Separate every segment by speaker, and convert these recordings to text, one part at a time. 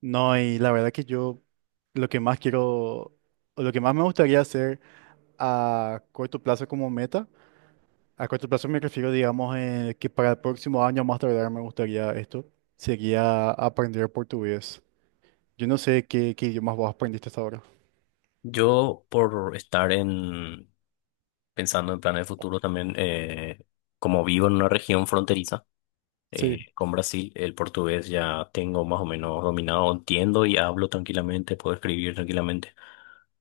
Speaker 1: No, y la verdad que yo lo que más quiero, o lo que más me gustaría hacer a corto plazo como meta, a corto plazo me refiero, digamos, que para el próximo año más tardar me gustaría esto, sería aprender portugués. Yo no sé qué idiomas vos aprendiste hasta ahora.
Speaker 2: Yo, por estar en pensando en planes de futuro también, como vivo en una región fronteriza
Speaker 1: Sí.
Speaker 2: con Brasil, el portugués ya tengo más o menos dominado, entiendo y hablo tranquilamente, puedo escribir tranquilamente,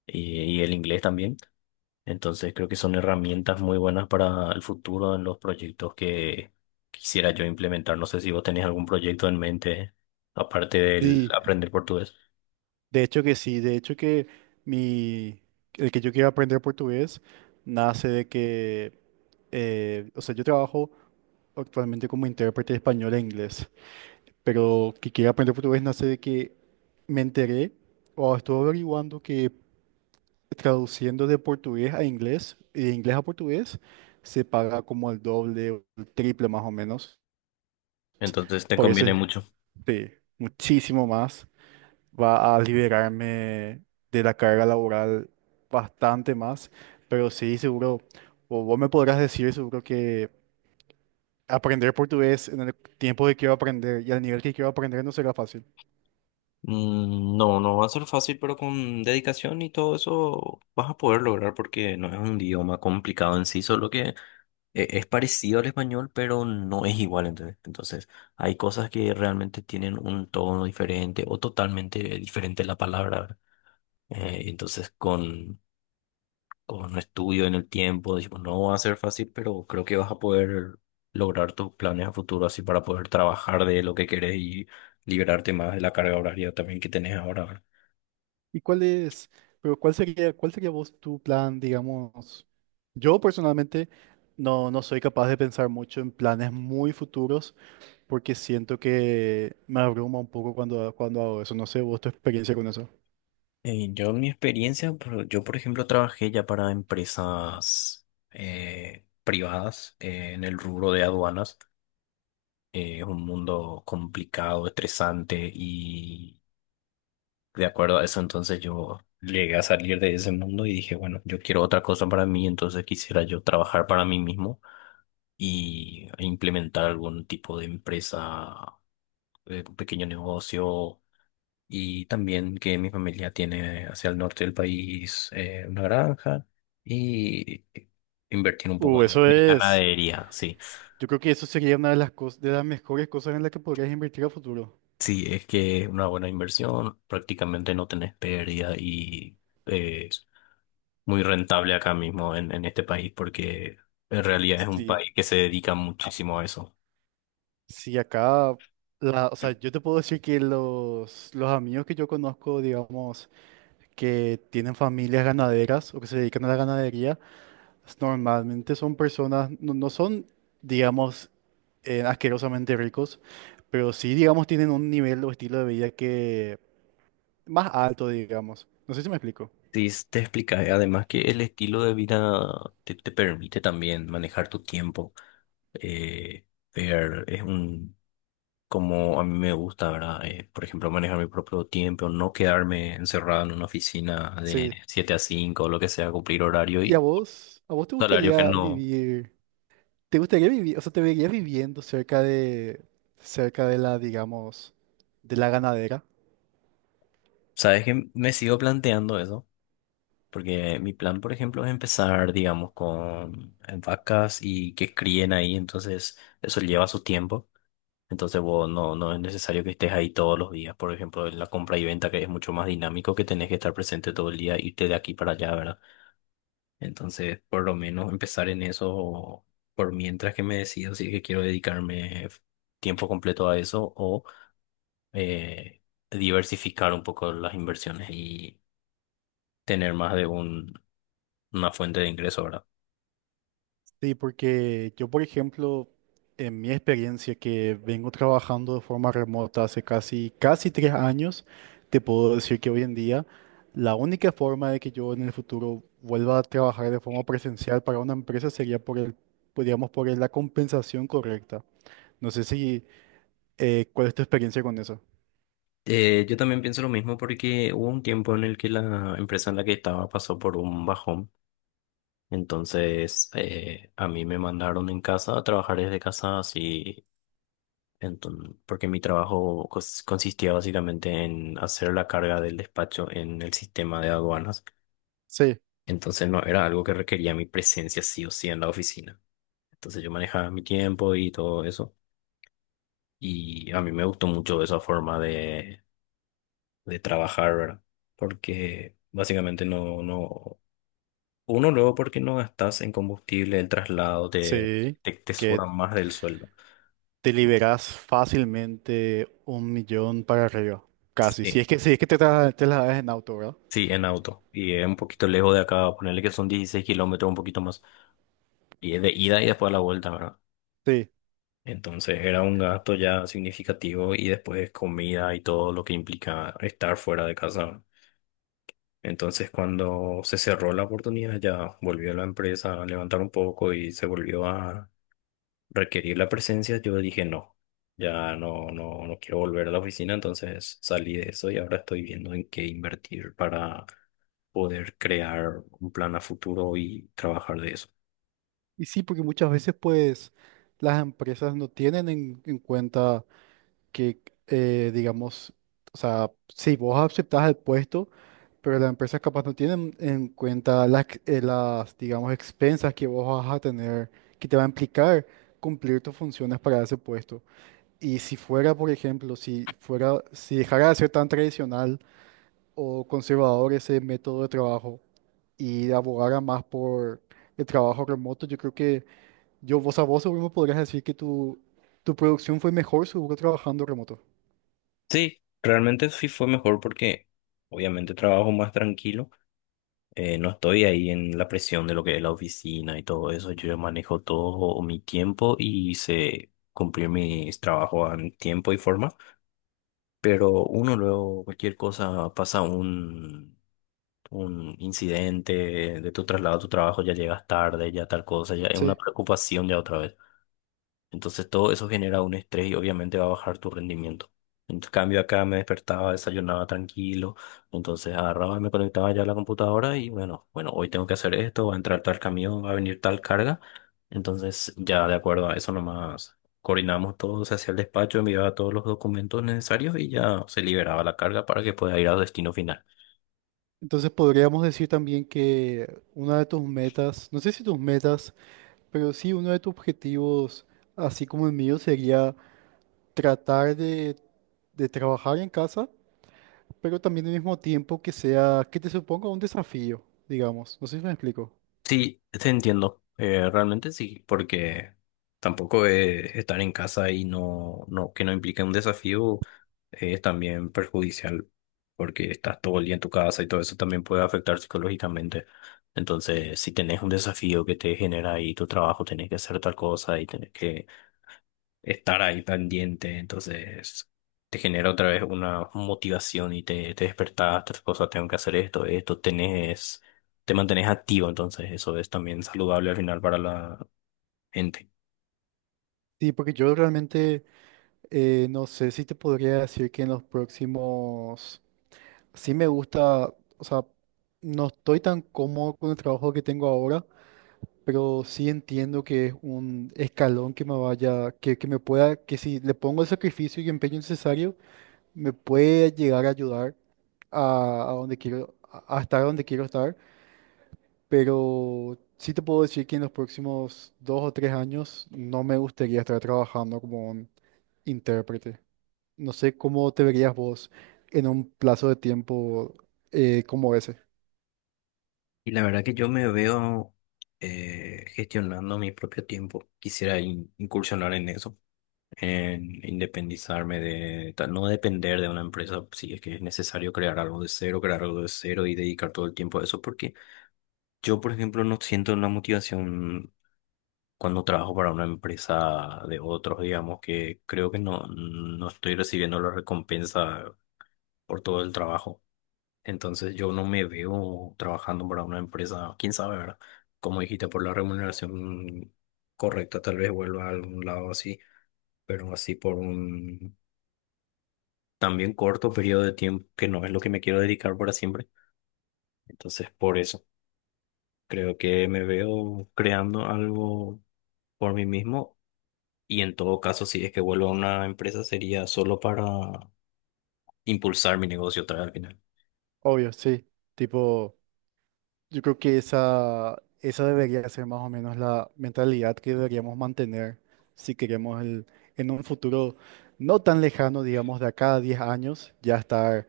Speaker 2: y el inglés también. Entonces creo que son herramientas muy buenas para el futuro en los proyectos que quisiera yo implementar. ¿No sé si vos tenés algún proyecto en mente, aparte del
Speaker 1: Sí,
Speaker 2: aprender portugués?
Speaker 1: de hecho que sí, de hecho que mi, el que yo quiero aprender portugués nace de que, o sea, yo trabajo actualmente como intérprete de español e inglés. Pero que quiera aprender portugués nace de que me enteré o estuve averiguando que traduciendo de portugués a inglés y de inglés a portugués se paga como el doble o el triple más o menos.
Speaker 2: Entonces te
Speaker 1: Por eso
Speaker 2: conviene
Speaker 1: es,
Speaker 2: mucho.
Speaker 1: sí, muchísimo más. Va a liberarme de la carga laboral bastante más, pero sí, seguro, o vos me podrás decir seguro que aprender portugués en el tiempo que quiero aprender y al nivel que quiero aprender no será fácil.
Speaker 2: Mm, no, no va a ser fácil, pero con dedicación y todo eso vas a poder lograr porque no es un idioma complicado en sí, solo que es parecido al español, pero no es igual. Entonces, hay cosas que realmente tienen un tono diferente o totalmente diferente la palabra, ¿verdad? Entonces, con estudio en el tiempo, decimos, no va a ser fácil, pero creo que vas a poder lograr tus planes a futuro así para poder trabajar de lo que querés y liberarte más de la carga horaria también que tenés ahora, ¿verdad?
Speaker 1: ¿Y cuál es, pero cuál sería vos tu plan, digamos? Yo personalmente no soy capaz de pensar mucho en planes muy futuros porque siento que me abruma un poco cuando hago eso. No sé, vos tu experiencia con eso.
Speaker 2: Yo en mi experiencia, yo por ejemplo trabajé ya para empresas privadas en el rubro de aduanas. Es un mundo complicado, estresante y de acuerdo a eso entonces yo llegué a salir de ese mundo y dije, bueno, yo quiero otra cosa para mí, entonces quisiera yo trabajar para mí mismo y implementar algún tipo de empresa, un pequeño negocio y también que mi familia tiene hacia el norte del país una granja y invertir un poco en
Speaker 1: Eso es.
Speaker 2: ganadería, sí.
Speaker 1: Yo creo que eso sería una de las cosas, de las mejores cosas en las que podrías invertir a futuro.
Speaker 2: Sí, es que una buena inversión, prácticamente no tenés pérdida y es muy rentable acá mismo en este país porque en realidad es un
Speaker 1: Sí,
Speaker 2: país que se dedica muchísimo a eso.
Speaker 1: sí, acá, la, o sea, yo te puedo decir que los amigos que yo conozco, digamos, que tienen familias ganaderas o que se dedican a la ganadería, pues, normalmente son personas, no son, digamos, asquerosamente ricos, pero sí, digamos, tienen un nivel o estilo de vida que más alto, digamos. No sé si me explico.
Speaker 2: Sí, te explica, además que el estilo de vida te permite también manejar tu tiempo. Eh, ver, es un como a mí me gusta, ¿verdad? Por ejemplo, manejar mi propio tiempo, no quedarme encerrado en una oficina de
Speaker 1: Sí.
Speaker 2: 7 a 5, o lo que sea, cumplir horario
Speaker 1: ¿Y a
Speaker 2: y
Speaker 1: vos? ¿A vos te
Speaker 2: salario que
Speaker 1: gustaría
Speaker 2: no.
Speaker 1: vivir? ¿Te gustaría vivir? O sea, ¿te verías viviendo cerca de la, digamos, de la ganadera?
Speaker 2: ¿Sabes que me sigo planteando eso, porque mi plan, por ejemplo, es empezar, digamos, con vacas y que críen ahí? Entonces eso lleva su tiempo. Entonces, vos no, no es necesario que estés ahí todos los días. Por ejemplo, en la compra y venta, que es mucho más dinámico, que tenés que estar presente todo el día, irte de aquí para allá, ¿verdad? Entonces, por lo menos empezar en eso, por mientras que me decido si es que quiero dedicarme tiempo completo a eso o eh, diversificar un poco las inversiones y tener más de una fuente de ingreso ahora.
Speaker 1: Sí, porque yo, por ejemplo, en mi experiencia que vengo trabajando de forma remota hace casi, casi 3 años, te puedo decir que hoy en día la única forma de que yo en el futuro vuelva a trabajar de forma presencial para una empresa sería por el, podríamos la compensación correcta. No sé si, ¿cuál es tu experiencia con eso?
Speaker 2: Yo también pienso lo mismo porque hubo un tiempo en el que la empresa en la que estaba pasó por un bajón. Entonces, a mí me mandaron en casa a trabajar desde casa así. Entonces, porque mi trabajo consistía básicamente en hacer la carga del despacho en el sistema de aduanas.
Speaker 1: Sí,
Speaker 2: Entonces no era algo que requería mi presencia sí o sí en la oficina. Entonces yo manejaba mi tiempo y todo eso. Y a mí me gustó mucho esa forma de trabajar, ¿verdad? Porque básicamente no, uno luego porque no gastas en combustible, el traslado te,
Speaker 1: sí,
Speaker 2: te, te
Speaker 1: que
Speaker 2: sobra más del sueldo.
Speaker 1: te liberas fácilmente un millón para arriba, casi. Si es
Speaker 2: Sí.
Speaker 1: que, si es que te la das en auto, ¿verdad?
Speaker 2: Sí, en auto. Y es un poquito lejos de acá, ponerle que son 16 km, un poquito más. Y es de ida y después a la vuelta, ¿verdad?
Speaker 1: Sí.
Speaker 2: Entonces era un gasto ya significativo y después comida y todo lo que implica estar fuera de casa. Entonces cuando se cerró la oportunidad ya volvió la empresa a levantar un poco y se volvió a requerir la presencia, yo dije no, ya no, no quiero volver a la oficina, entonces salí de eso y ahora estoy viendo en qué invertir para poder crear un plan a futuro y trabajar de eso.
Speaker 1: Y sí, porque muchas veces pues las empresas no tienen en cuenta que, digamos, o sea, si vos aceptás el puesto, pero las empresas capaz no tienen en cuenta las, digamos, expensas que vos vas a tener, que te va a implicar cumplir tus funciones para ese puesto. Y si fuera, por ejemplo, si fuera, si dejara de ser tan tradicional o conservador ese método de trabajo y abogara más por el trabajo remoto, yo creo que yo, vos a vos seguro me podrías decir que tu producción fue mejor seguro trabajando remoto.
Speaker 2: Sí, realmente sí fue mejor porque obviamente trabajo más tranquilo, no estoy ahí en la presión de lo que es la oficina y todo eso, yo ya manejo todo mi tiempo y sé cumplir mis trabajos en tiempo y forma, pero uno luego cualquier cosa pasa un incidente de tu traslado a tu trabajo, ya llegas tarde, ya tal cosa, ya es
Speaker 1: Sí.
Speaker 2: una preocupación ya otra vez. Entonces todo eso genera un estrés y obviamente va a bajar tu rendimiento. En cambio acá me despertaba, desayunaba tranquilo, entonces agarraba y me conectaba ya a la computadora y bueno, hoy tengo que hacer esto, va a entrar tal camión, va a venir tal carga. Entonces ya de acuerdo a eso nomás coordinamos todo, se hacía el despacho, enviaba todos los documentos necesarios y ya se liberaba la carga para que pueda ir al destino final.
Speaker 1: Entonces podríamos decir también que una de tus metas, no sé si tus metas, pero sí uno de tus objetivos, así como el mío, sería tratar de trabajar en casa, pero también al mismo tiempo que sea, que te suponga un desafío, digamos. No sé si me explico.
Speaker 2: Sí, te entiendo. Realmente sí, porque tampoco estar en casa y que no implique un desafío es también perjudicial, porque estás todo el día en tu casa y todo eso también puede afectar psicológicamente. Entonces, si tenés un desafío que te genera ahí tu trabajo, tenés que hacer tal cosa y tenés que estar ahí pendiente, entonces te genera otra vez una motivación y te despertás, otras cosas, tengo que hacer esto, esto, tenés, te mantenés activo, entonces eso es también saludable al final para la gente.
Speaker 1: Sí, porque yo realmente no sé si te podría decir que en los próximos. Sí, me gusta, o sea, no estoy tan cómodo con el trabajo que tengo ahora, pero sí entiendo que es un escalón que me vaya, que me pueda, que si le pongo el sacrificio y empeño necesario, me puede llegar a ayudar a donde quiero, a estar donde quiero estar, pero sí te puedo decir que en los próximos 2 o 3 años no me gustaría estar trabajando como un intérprete. No sé cómo te verías vos en un plazo de tiempo como ese.
Speaker 2: Y la verdad que yo me veo gestionando mi propio tiempo, quisiera incursionar en eso, en independizarme no depender de una empresa, si es que es necesario crear algo de cero, crear algo de cero y dedicar todo el tiempo a eso, porque... Yo, por ejemplo, no siento una motivación cuando trabajo para una empresa de otros, digamos que creo que no estoy recibiendo la recompensa por todo el trabajo. Entonces yo no me veo trabajando para una empresa, quién sabe, ¿verdad? Como dijiste, por la remuneración correcta, tal vez vuelva a algún lado así, pero así por un también corto periodo de tiempo, que no es lo que me quiero dedicar para siempre. Entonces, por eso, creo que me veo creando algo por mí mismo. Y en todo caso, si es que vuelvo a una empresa, sería solo para impulsar mi negocio otra vez al final.
Speaker 1: Obvio, sí. Tipo, yo creo que esa debería ser más o menos la mentalidad que deberíamos mantener si queremos el, en un futuro no tan lejano, digamos, de acá a 10 años, ya estar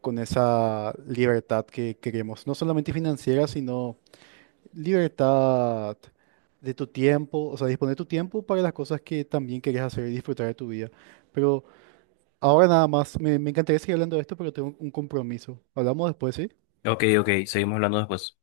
Speaker 1: con esa libertad que queremos, no solamente financiera, sino libertad de tu tiempo, o sea, disponer tu tiempo para las cosas que también quieres hacer y disfrutar de tu vida. Pero ahora nada más, me encantaría seguir hablando de esto, pero tengo un compromiso. Hablamos después, ¿sí?
Speaker 2: Ok, ok, seguimos hablando después.